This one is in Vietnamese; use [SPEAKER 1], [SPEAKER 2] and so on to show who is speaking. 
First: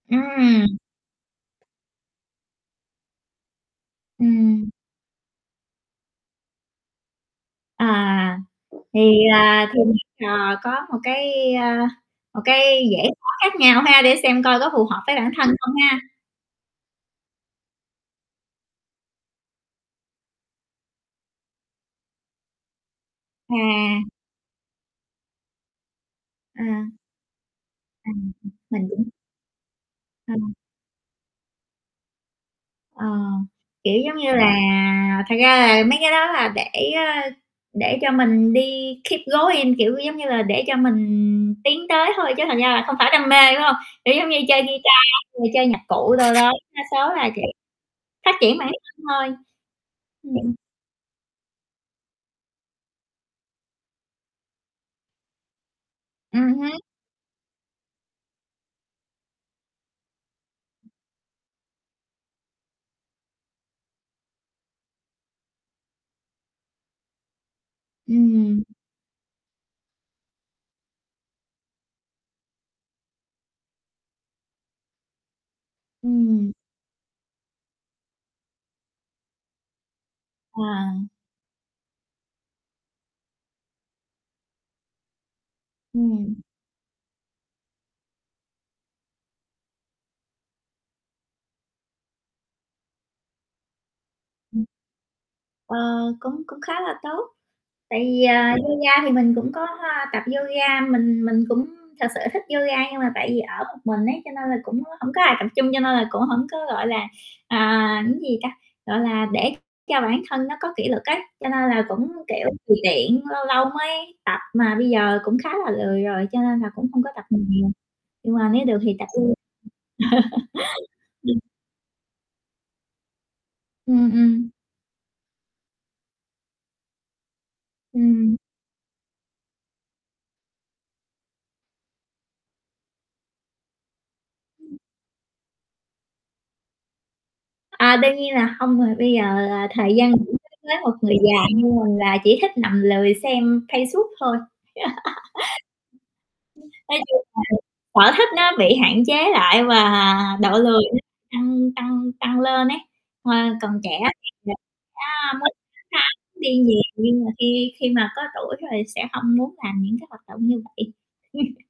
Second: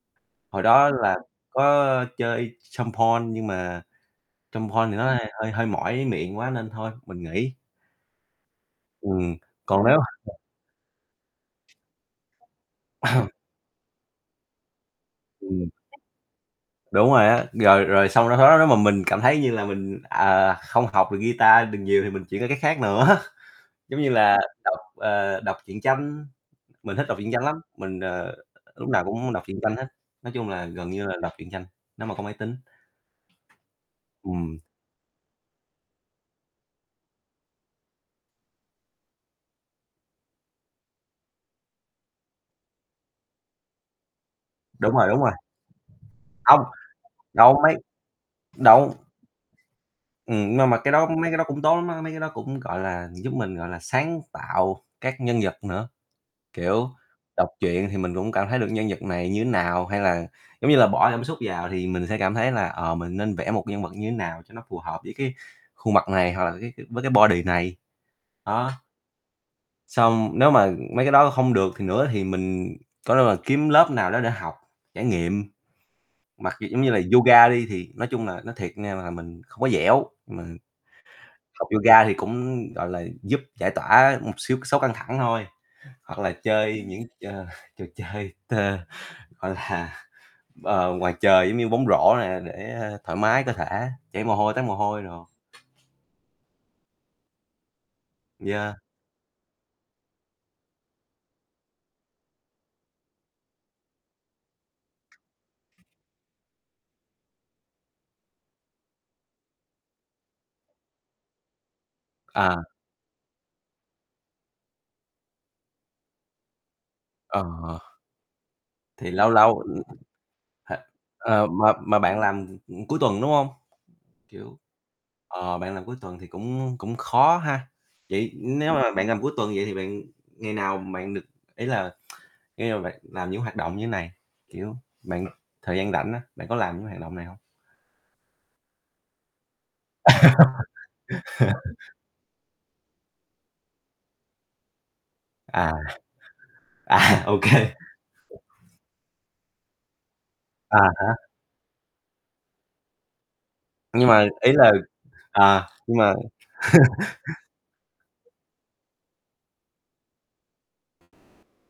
[SPEAKER 1] Hồi
[SPEAKER 2] Ừm.
[SPEAKER 1] đó là có chơi samphor nhưng mà
[SPEAKER 2] Ừm.
[SPEAKER 1] samphor thì nó hay hơi hơi mỏi miệng quá nên thôi mình nghỉ.
[SPEAKER 2] À, thì,
[SPEAKER 1] Ừm,
[SPEAKER 2] à, thì,
[SPEAKER 1] còn nếu
[SPEAKER 2] [unintelligible]
[SPEAKER 1] [unintelligible]
[SPEAKER 2] ờ, có một cái, à, một cái dễ khó khác nhau ha, để xem coi có phù hợp với bản thân
[SPEAKER 1] Ừm.
[SPEAKER 2] không ha.
[SPEAKER 1] Đúng rồi á, rồi rồi xong nó khó, nếu mà mình cảm thấy như là mình, à, không học được guitar được nhiều thì mình chuyển qua cái khác nữa,
[SPEAKER 2] À.
[SPEAKER 1] giống như là đọc, ờ, đọc truyện tranh.
[SPEAKER 2] À.
[SPEAKER 1] Mình thích đọc truyện tranh lắm, mình,
[SPEAKER 2] À,
[SPEAKER 1] ờ,
[SPEAKER 2] [unintelligible] mình
[SPEAKER 1] lúc nào
[SPEAKER 2] cũng
[SPEAKER 1] cũng muốn đọc truyện tranh hết, nói
[SPEAKER 2] Ờ.
[SPEAKER 1] chung là gần như là đọc truyện tranh, nếu mà có máy tính.
[SPEAKER 2] Ờ, kiểu, giống như là
[SPEAKER 1] Ừm.
[SPEAKER 2] thật ra là mấy cái đó là để, ơ, để cho mình đi keep going, kiểu, giống như là để cho mình tiến tới thôi, chứ thật ra là không phải đam mê, phải hông? Kiểu, giống như chơi guitar
[SPEAKER 1] Đúng rồi,
[SPEAKER 2] á,
[SPEAKER 1] đúng rồi.
[SPEAKER 2] rồi chơi nhạc cụ đồ đó,
[SPEAKER 1] Không,
[SPEAKER 2] đa số là, kiểu,
[SPEAKER 1] đâu mấy
[SPEAKER 2] phát triển bản
[SPEAKER 1] đâu
[SPEAKER 2] thân thôi.
[SPEAKER 1] Ừm,
[SPEAKER 2] Ừm.
[SPEAKER 1] nhưng mà mà cái đó mấy cái đó cũng tốt lắm á, mấy cái đó cũng, gọi là, giúp mình, gọi là, sáng tạo các nhân vật nữa,
[SPEAKER 2] Ừm hứm.
[SPEAKER 1] kiểu, đọc truyện thì mình cũng cảm thấy được nhân vật này như thế nào, hay là giống như là bỏ cảm xúc vào thì mình sẽ cảm thấy là, ờ, mình nên vẽ một nhân vật như thế nào cho nó phù hợp với cái khuôn mặt này, hoặc là cái cái với cái body này,
[SPEAKER 2] Ừm.
[SPEAKER 1] đó. Xong nếu mà mấy cái đó không được thì nữa thì mình có thể là kiếm lớp nào đó để học trải nghiệm.
[SPEAKER 2] Ừm.
[SPEAKER 1] Mặc dù giống như là yoga đi, thì nói chung là nói thiệt nha là mình không có dẻo, mà
[SPEAKER 2] À.
[SPEAKER 1] học yoga thì cũng, gọi là, giúp giải tỏa một xíu số căng thẳng thôi, hoặc là
[SPEAKER 2] Ừm.
[SPEAKER 1] chơi những, chờ trò chơi t gọi là, ờ, ngoài trời giống như bóng rổ nè, để, ơ, thoải mái cơ thể, chảy mồ hôi, toát
[SPEAKER 2] Ừm.
[SPEAKER 1] mồ hôi đồ.
[SPEAKER 2] Ờ, cũng cũng khá là tốt. Tại vì, ờ,
[SPEAKER 1] Yeah.
[SPEAKER 2] yoga thì mình cũng có tập yoga. Mình mình cũng thực sự thích yoga, nhưng mà tại vì ở một mình ấy, cho nên là cũng hổng có ai tập chung, cho nên là cũng hổng có, gọi là, à, cái gì ta, gọi là, để cho bản thân nó có kỷ luật á, cho nên là cũng, kiểu,
[SPEAKER 1] À.
[SPEAKER 2] tùy tiện, lâu lâu mới tập, mà bây giờ cũng khá là lười rồi, cho nên là cũng không có tập
[SPEAKER 1] Ờ.
[SPEAKER 2] được nhiều. Nhưng mà nếu được thì tập
[SPEAKER 1] Thì
[SPEAKER 2] luôn.
[SPEAKER 1] lâu lâu, ừm, h
[SPEAKER 2] Ừm.
[SPEAKER 1] ờ, mà mà bạn làm, ừm, ừm, cuối tuần, đúng hông?
[SPEAKER 2] Ừm, ừm.
[SPEAKER 1] Kiểu, ờ, bạn làm cuối tuần thì cũng cũng khó ha.
[SPEAKER 2] Ừm,
[SPEAKER 1] Vậy
[SPEAKER 2] ừm.
[SPEAKER 1] nếu mà bạn làm cuối tuần vậy thì bạn ngày nào bạn được ý là ngày nào bạn làm những hoạt động như thế này, kiểu,
[SPEAKER 2] Ừm.
[SPEAKER 1] bạn thời gian rảnh á, bạn có làm những hoạt động này hông?
[SPEAKER 2] À, đương nhiên là hông rồi, bây giờ là thời gian nghỉ đối với một người già như mình là chỉ thích nằm lười xem Facebook thôi.
[SPEAKER 1] À.
[SPEAKER 2] Nói
[SPEAKER 1] À,
[SPEAKER 2] chung
[SPEAKER 1] OK.
[SPEAKER 2] là sở thích nó bị hạn chế lại và độ
[SPEAKER 1] À
[SPEAKER 2] lười nó
[SPEAKER 1] há.
[SPEAKER 2] tăng tăng tăng lên ấy, hồi còn trẻ
[SPEAKER 1] Nhưng mà
[SPEAKER 2] thì
[SPEAKER 1] ý
[SPEAKER 2] mình
[SPEAKER 1] là
[SPEAKER 2] sẽ muốn
[SPEAKER 1] à,
[SPEAKER 2] khám
[SPEAKER 1] nhưng
[SPEAKER 2] phá
[SPEAKER 1] mà
[SPEAKER 2] đi nhiều, nhưng mà khi khi mà có tuổi rồi sẽ không muốn làm những cái hoạt động như vậy.